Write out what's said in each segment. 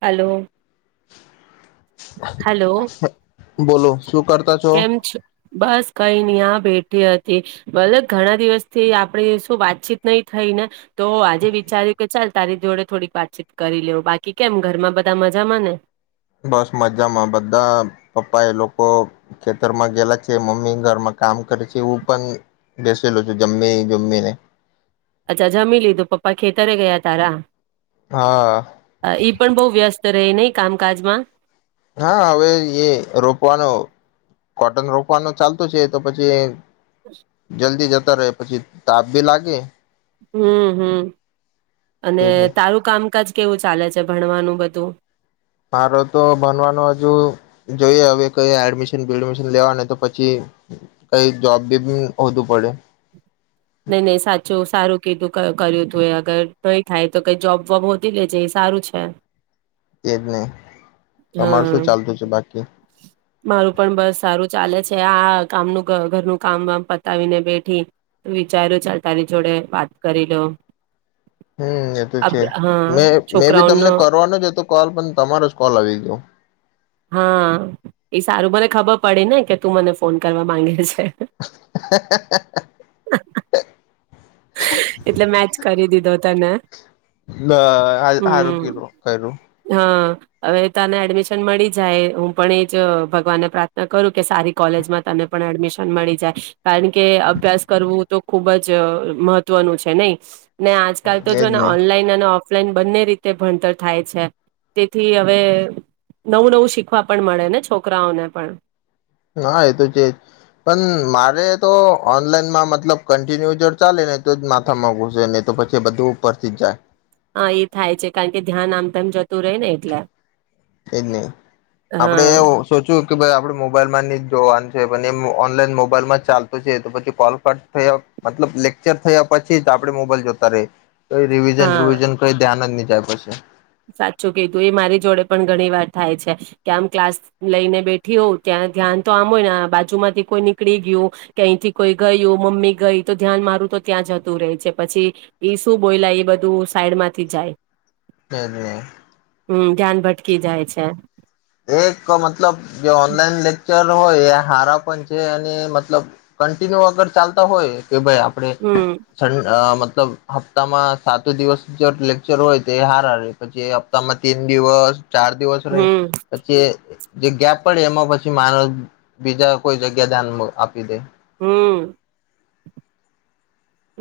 Hello. Hello બોલો શું કરતા છો? કેમ બસ કઈ નઈ આ બેઠી હતી ભલે ઘણા દિવસથી આપડે શું વાતચીત નહી થઈ ને તો આજે વિચાર્યું કે ચાલ તારી જોડે થોડીક વાતચીત કરી લેવ બાકી કેમ ઘરમાં બધા મજામાં ને? બસ મજામાં બધ્ધા પપ્પા એ લોકો ખેતરમાં ગેલા છે મમ્મી ઘરમાં કામ કરે છે હું પન બેસેલો છું જમ્મી જમ્મીને. અચ્છા જમી લીધું પપ્પા ખેતરે ગયા તારા? હા હા, ઈ પણ બહુ વ્યસ્ત રેય નહી કામકાજમાં. હા, હવે એ રોપવાનો કોટન રોપવાનું ચાલતું છે તો પછી એ જલ્દી જત તા રે પછી તાપ બી લાગે. હમ્મ હમ્મ અને એટલે તારું કામકાજ કેવું ચાલે છે, ભણવાનું બધું? મારો તો ભનવાનું હજુ જોઈએ હવે કઈ એડમિશન બેડમિશન લેવા ને તો પછી કઈ જોબ બી ઉમ હોધવુ પડે. નહી નહી સાચું સારું કીધું ક કર્યુતુ એ અગર કઈ થાય તો કઈ જોબ વોબ હોધી લેજે એ સારું છે. એજ ને, તમાર હા શું ચાલતું છે બાકી? મારું પણ બસ સારું ચાલે છે, આ કામનું ઘ ઘરનું કામા વામ પતાવીને બેઠી, વિચાર્યું ચાલ તારી જોડે વાત કરી લઉં. હમ્મ, એ તો છ, મે મેબી તમને છોકરાઓનો કરવાનો જ હતો કોલ પણ તમારો જ કોલ આવી ગ્યો. હાં, એ સારું, મને ખબર પડે ને કે તું મને ફોન કરવા માંગે છે. [unintelligible] એટલે મેજ કરી દીધો. તને બ હા હારું હમ કીધુ કઈરું. હા હવે તને એડમિશન મળીજ્ જાય, હું પણ એજ જ ભગવાનને પ્રાર્થના કરું કે સારી કોલેજમાં તને પણ એડમિશન મળી જાય, કારણ કે અભ્યાસ કરવું તો ખુબ જ મહત્વનું છે, નહી? ને આજકાલ તો જો ને ઓનલાઈન અને ઓફ ફલાઈન બંને રીતે ભણતર થાય છે, તેથી અવે નવું નવું શીખવા પણ મળે ને છોકરાઓને પણ. હા એ તો જે, પણ મારે તો ઓનલાઈનમાં મતલબ કન્ટિન્યુ જો ચાલે ને તો જ માથામાં ઘુસે, નઈ તો પછી બધું ઉપરથી જ જાય. હા એ થાય છે કાળ કે ધ્યાન આમ તેમ જતું રેય ને એટલે. એજ ને. આપડે હા એઉ સોચું કે ભાઈ આપડે મોબાઈલ માં ની જ જોવાનું છે, પણ એ ઓનલાઈન મોબાઈલમાં ચાલતું છે તો પછી કોલ કટ થયો. મતલબ લેક્ચર થયા પછી જ આપડે મોબાઈલ જોતા રેહિં. કઈ રિવિઝન હા રુવિઝન કઈ ધ્યાન જ ની જા પશે. સાચું કીધું, ઈ મારી જોડે પણ ઘણી વાર થાય છ કે આમ ક્લાસ લઈને બેઠી હોઉં, ત્યાં ધ્યાન તો આમ હોય ને આ બાજુમાંથી કોઈ નીકળી ગયું કે અહીંથી કોઈ ગયું, મમ્મી ગઈ, તો ધ્યાન મારું તો ત્યાં જતું રહેે છે પછી ઈ શું બોલાય એ બધું સાઈડમાંથી જાય. [unintelligible] ને કી જાય છે. એક ક મતલબ જે ઓનલાઈન લેક્ચર [unintelligible] હોય, એ હારા પણ છે અને એ મતલબ કન્ટિન્યુ અગર ચાલ તા હોય કે ભાઈ આપણે હમ [unintelligible] મતલબ હપ્તામાં સાતુ દિવસ લેક્ચર હોય તો એ હારા રે, પછી એ હપ્તામાં તીન દિવસ ચાર દિવસ રેય હમ પછી એ જે ગેપ પડે એમાં પછી માણસ બીજા કોઈ જગ્યા ધ્યાન આપી દે. હમ્મ,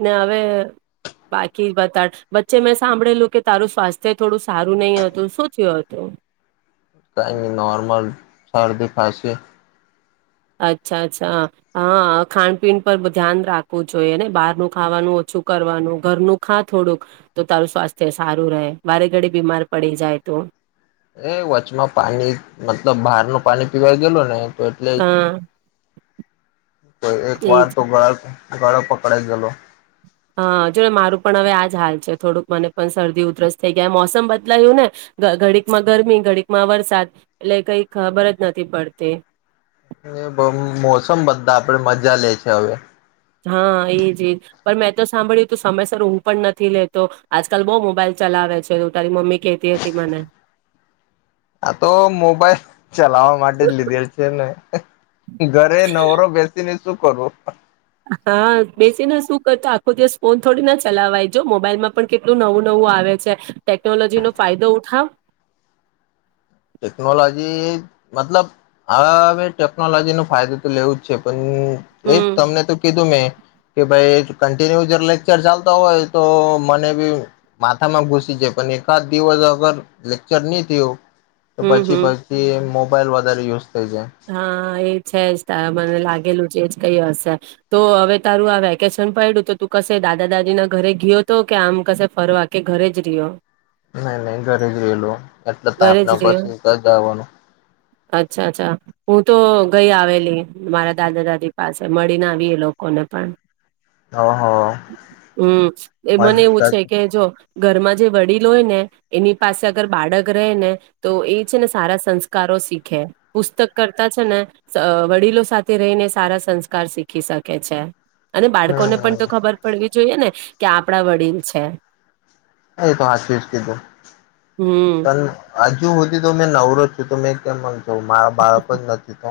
ને અવે બાકી બતાળ, વચ્ચે મેં સાંભળેલું કે તારું સ્વાસ્થ્ય થોડું સારું નહી હતું, શું થ્યું હતું? કઈ ની નોર્મલ શરદી, ખાંસી. અચ્છા, અચ્છા હા, ખાનપીણ પર બ ધ્યાન રાખવું જોઈએને, બહારનું ખાવાનું ઓછું કરવાનું, ઘરનું ખાં થોડુંક તો તારું સ્વાસ્થ્ય સારું રહે, વારે ઘડી બીમાર પડી જાય તું. એ વચમાં પાણી, મતલબ બહાર નું પાણી પીવાય ગયલું ને તો એટલે, હા તો એક વાર એજ તો ગાલ ગળો પકડાઈ ગેલો. હાં, જોએ મારું પણ હવે આજ હાલ છે, થોડુંક મને પણ શરદી, ઉધરસ થઈ ગયા મોસમ બદલાયું ને, ઘડીકમાં ગરમી, ઘડીકમાં વરસા,. એટલે કંઈ ખબર જ નથી પડતી. એ બહું, મોસમ બધ્ધા આપડે મજા લે છે હવે. હ, એજ એ પણ મેં તો સાંભળ્યું, તું સમયસર ઉંઘ પણ નથી લેતો, આજકાલ બો મોબાઈલ ચલાવે છે એવું તારી મમ્મી કહેતી હતી મને. આ તો મોબાઈલ ચલાવા માટે જ લીધેલ છે ને ઘરે નવરો બેસીને શું કરો. હા બેસીને શું કરતો આખો દિવસ ફોન થોડી ના ચલાવાઈજ મોબાઈલમાં પણ કેટલું નવું નવું આવે છે ટેકનોલોજીનો ફાયદો ઉઠાવ. ટેકનોલોજી મતલબ હવેવે ટેકનોલોજી નો ફાયદો તો લેવું જ છે પણ. હમ એ તમને તો કીધું મેં. કે ભાઈ કન્ટિન્યુ લેક્ચર ચાલતા હોય તો મને બી માથામાં ઘુસી જાય પણ એકાદ દિવસ અગર લેક્ચર નહી થયું. તો હમ પછી હમ પછી મો મોબાઈલ વધારે યુ હા એ છે જ તારે મને લાગેલું છે. કઈ હશે તો હવે તારું આ વેકેશન પડ્યું તો તું કશે દાદા દાદી ના ઘરે ગયો તો કે આમ કશે ફરવા કે ઘરે જ રહ્યો. નહી નહી ઘરે જ રહેલું એટલે ઘરે તાપના જ રહ્યો પછી જવાનું. અચ્છા અચ્છા હું તો ગઈ આવેલી મારા દાદા દાદી પાસે મળીને આવીએ લોકોને પણ ઓહો હમ એ મને એવું મજા. છે કે જો ઘરમાં જે વડીલ હોય ને એની પાસે અગર બાળક રહે ને તો એ છે ને સારા સંસ્કારો શીખે પુસ્તક કરતા છે ને વડીલો સાથે રહીને સારા સંસ્કાર શીખી શકે છે. અને બાળકો ને પણ તો હમ ખબર પડવી. જોઈએ ને કે આપડા વડીલ છે. એ તો હચવી જ કીધું હમ પણ હજુ. મેં નવરોત છું તો મેં કેમ. જો મારા બાળક જ નથી તો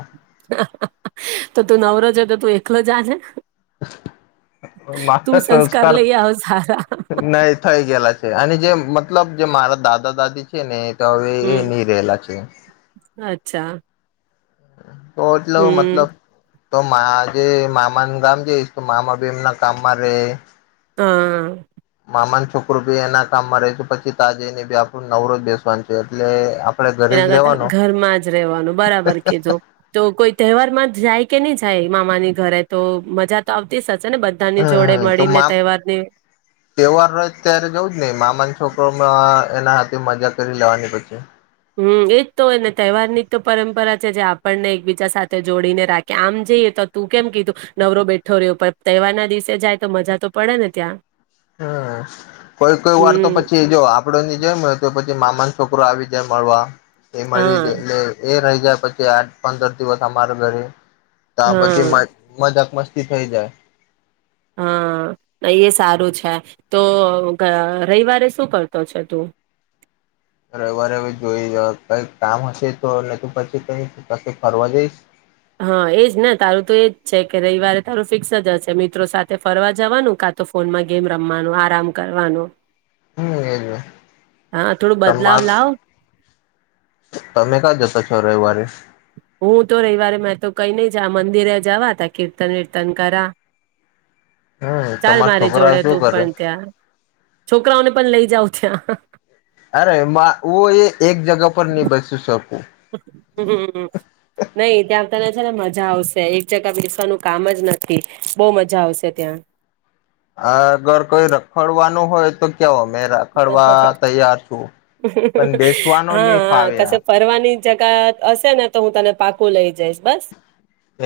તો તું નવરોજ તો તું એકલો જાશે. માત્ર સંસ્કાર લઈ આવ સારા થઈ ગયેલા છે અને જે મતલબ જે મારા દાદા દાદી છે ને તો હવે એ હમ નહી રહેલા છે. અચ્છા હમ. તો એટલો હમ મતલબ તો માજે મામાનું ગામ જઈશ તો મામા બી એમના કામમાં ર હા. છોકર ભી એના કામમાં ર છે પછી તાજેને બી આપણું નવરોજ બેસવાનું છે એટલે આપડે ઘરે એના જ રેવાનો કરતા ઘરમાં જ રહેવાનું બરાબર કીધું. તો તો કોઈ તહેવાર માં જાય કે નહી જાય મામાની ઘરે તો મજા તો આવતી. હશે ને બધાની જોડે હમ તો મળીને તહેવારની તહેવાર ત્યારે જવું જ નહી મામાન છોકરોમાં એના હથે મજા કરી લેવાની પછી. હમ એજ તો હોય ને તહેવારની તો પરંપરા છે જે આપણને એકબીજા સાથે જોડીને રાખે આમ જઈએ તો તું કેમ કીધું નવરો બેઠો રહ્યો પણ તહેવાર ના દિવસે જાય તો મજા તો પડે ને ત્યાં. હમ્મ કોઈ-કોઈ વાર તો હમ પછી જો આપડો ની જેમ હોય તો પ મામા છોકરો આવી જાય મળવા. એ મળી જ હા એટલે એ રહી જા પછી આઠ પંદર દિવસ અમારા ઘરે તા પછી મ હા મદાક મસ્ત થી થઈ જાય. હા, એ સારું છે તો અહ ગ રવિવારે શું કરતો છે તું? રવિવારે હવે જોઈ અહ કઈક કામ હશે તો નહીં તો પછી કઈક ફરવા જઈશ. હા એજ ને તારું તો એજ છે કે રવિવારે તારું ફિક્સ જ હશે. મિત્રો સાથે ફરવા જવાનું કા તો ફોનમાં ગેમ રમવાનું, આરામ કરવાનું. હમ એજ હા, થોડું બદલાવ તમાર લાવ. તમે કા જતા છો રવિવારે? હું તો રવિવારે તો કઈ નઈ જા મંદિરે જવા ત કીર્તન વિર્તન કરા. હમ ચાલ તમારા મારી છોકરા જોડે શું તું કરે પણ ત્યાં છોકરાઓને પણ લઈ જાવ જ્યાં. અરે માં હું એ એક જગા પર નહી બેસી શકું હમ્મ. નહી ત્યાં તને છેને મજા આવશે એક જગ બેસવાનું કામ જ નથી બહુ મજા આવશે ત્યાં. આ અગર કોઈ રખડવાનું હોય તો કેવ કઈ રખડવા તૈયાર છું પણ બેસવાનો હા નહીં હા ફાવે કશે યાર. ફરવાની જગા હશે ને, તો હું તને પાકું લઈ જઈશ બસ.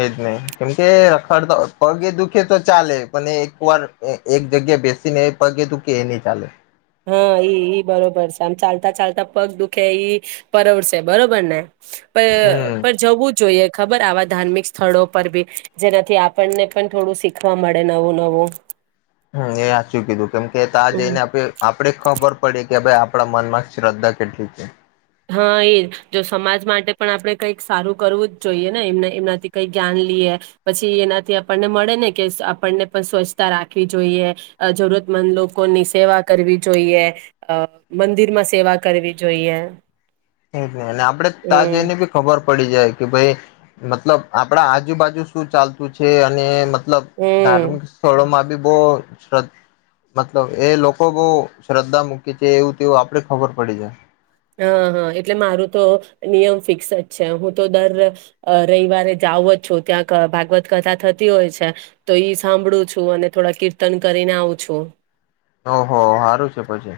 એજ ને કેમસે રખડતા પગે દુખે તો ચાલે પણ એક વાર એ એક જગ્યા બેસીને એ પગે દુખે એ નહી ચાલે. હા ઈ ઈ બરોબર છે. આમ ચાલતા-ચાલતા પગ દુખે ઈ પડવશે બરોબર ને? પય હમ પર જવું જોઈએ. ખબર આવા ધાર્મિક સ્થળો પર બી જેનાથી આપણને પણ થોડું શીખવા મળે નવું નવું. હમ્મ એ હાચું કીધું કેમ કે તા હમ જઈને આપણે આપડણે ખબર પડી કે ભાઈ આપણા મનમાં શ્રદ્ધા કેટલી છે. હા એ જો સમાજ માટે પણ આપણે કંઈક સારું કરવું જ જોઈએ ને એન એનાથી કઈક જ્ઞાન લીએ પછી એનાથી આપણને મળે ને કે આપણને પણ સ્વચ્છતા રાખવી જોઈએ અહ જરૂરતમંદ લોકોની સેવા કરવી જોઈએ અહ મંદિરમાં સેવા કરવી જોઈએ. એજ ને ને આપડે તાજ જઈ હમ ને બી ખબર પડી જાય કે ભાઈ મતલબ આપડા આજુબાજુ શું ચાલતું છે અને મ તલબ હમ ધારમિક સ્થળો માં બી બો શ્ર મતલબ એ લોકો બહુ શ્રદ્ધા મૂકી છે એવું તેવું આપડે ખબર પડી જાએ. હા હા એટલે મારું તો નિયમ ફિક્સ જ છે. હું તો દર અહ રવિવારે જાઉ જ છું ત્યાં ક ભાગવત કથા થતી હોય છે તો ઈ સાંભળું છું અને થોડા કીર્તન કરીને આવું છું. હો હો હારું છે પછી.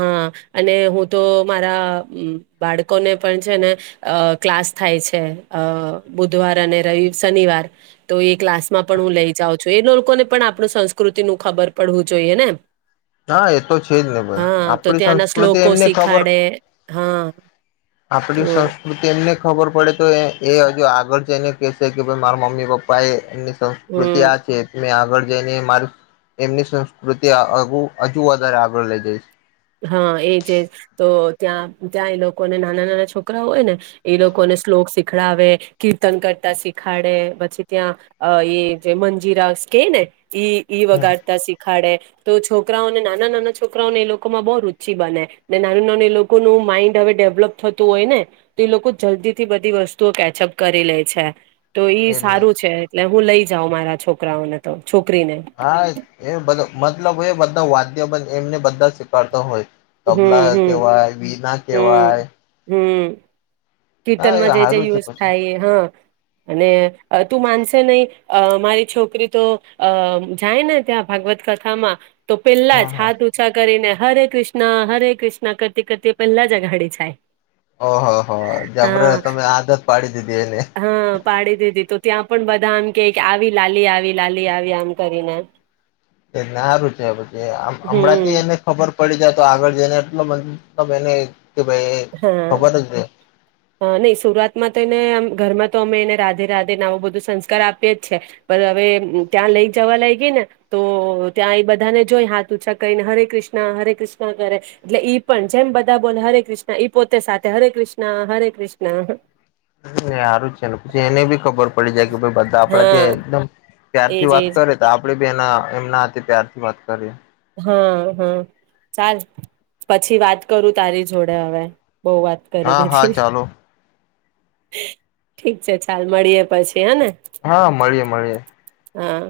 હા અને હું તો મારા અમ્મ બાળકોને પણ છે ને અહ ક્લાસ થાય છે અહ બુધવાર અને રવિ શનિવાર તો એ ક્લાસમાં પણ હું લઈ જાઉ છું. તો એ લોકો ને પણ આપણું સંસ્કૃતિ નું ખબર પડવું જોઈએ ને? હા એ તો છે જ ને ભાઈ આપણી સંસ્કૃતિ એમને ખ ખડે [unintelligible] હા. આપણી તો સંસ્કૃતિ એમને ખબર પડે તો એ એ હજુ આગળ જઈને કેહશે કે ભઈ મારા મમ્મી પપ્પા એ હમ સંસ્કૃતિ આ છેેત આગ [unintelligible] આગળ જઈને મારે એમની સંસ્કૃતિ હજુ હજુ વધારે આગળ લઈ જઈશ. હા એ જે તો ત્યાં ત્યાં એ લોકોને નાના નાના છોકરા હોય ને એ લોકોને શ્લોક શીખડાવે કીર્તન કરતા શીખાડે પછી ત્યાં અ એ જે મંજીરાસ કે ને ઇ હમ વગાડતા શીખાડે. તો છોકરાઓને નાના નાના છોકરાઓને એ લોકો લોકોમાં બહુ રુચિ બને ને નાનું નાનું એ લોકોનું માઈન્ડ હવે ડેવલપ થતું હોય ને તો એ લોકો જલ્દી થી બધી વસ્તુઓ કેચઅપ કરી લે છે. તો ઈ એટલે સારું છે એટલે હું લઈ જાઉ મારા છોકરાઓને તો છોકરીને હા એ બધુ મતલબ હોય એ બધા વા અમને એમને બધા જ શીખવાડતા હોય. હમ તબલા હમ કેહવાય વીના હમ કેહવાય. હમ કીર્તનમાં જે જે યુઝ પછી થાય એ હા. અને અ તું માનશે નહી અ મારી છોકરી તો અ જાય ને ત્યાં ભાગવત કથામાં તો પેહલા હા જ હા હાથ ઉંચા કરીને હરે કૃષ્ણ હરે કૃષ્ણ કરતી કરતી પહેલા જ આઘાડી જાય. ઓહો. હ જબરે હા તમે આદત પાડી દીધી એને. હા પાડી દીધી તો ત્યાં પણ બધા આમ કે આવી લાલી આવી લાલી આવી આમ કરીને એને હારું છે હવે પછી આમ હમણાંથી હમ એને ખબર પડી જાય તો આગળ જઈને એટલે મતલબ એને કે ભાઈ હા ખબર જ હા નહી શુરુઆતમાં તો એને આમ ઘરમાં તો અમે એને રાધે રાધે ના આવુ બધુ સંસ્કાર આપીએ જ છે પણ હવે અ ત્યાં લઈ જવા લાગી ગઈ ને તો ત્યાં એ બધાને જોઈ હાથ ઉંચા કહીને હરે કૃષ્ણ હરે કૃષ્ણ કરે એટલે ઈ પણ જેમ બધા બોલે હરે કૃષ્ણ. ઈ પોતે સાથે હરે કૃષ્ણ હરે કૃષ્ણ. ને સારું છે ને પછી એને બી ખબર પડી જાય કે ભાઈ બધા આપણા હા ત્યાં એકદમ ત્યારથી એજ એજ વાત કરે તો આપ આપણે બી એના એમના હાથે પ્યારથી વાત કરીએ. હા હા ચાલ પછી વાત કરું તારી જોડે હવે. બહુ વાત કરી હા હા દીધી. ચાલો ઠીક છે ચાલ મળીએ પછી. હેને હા મળીએ મળીએ. હા.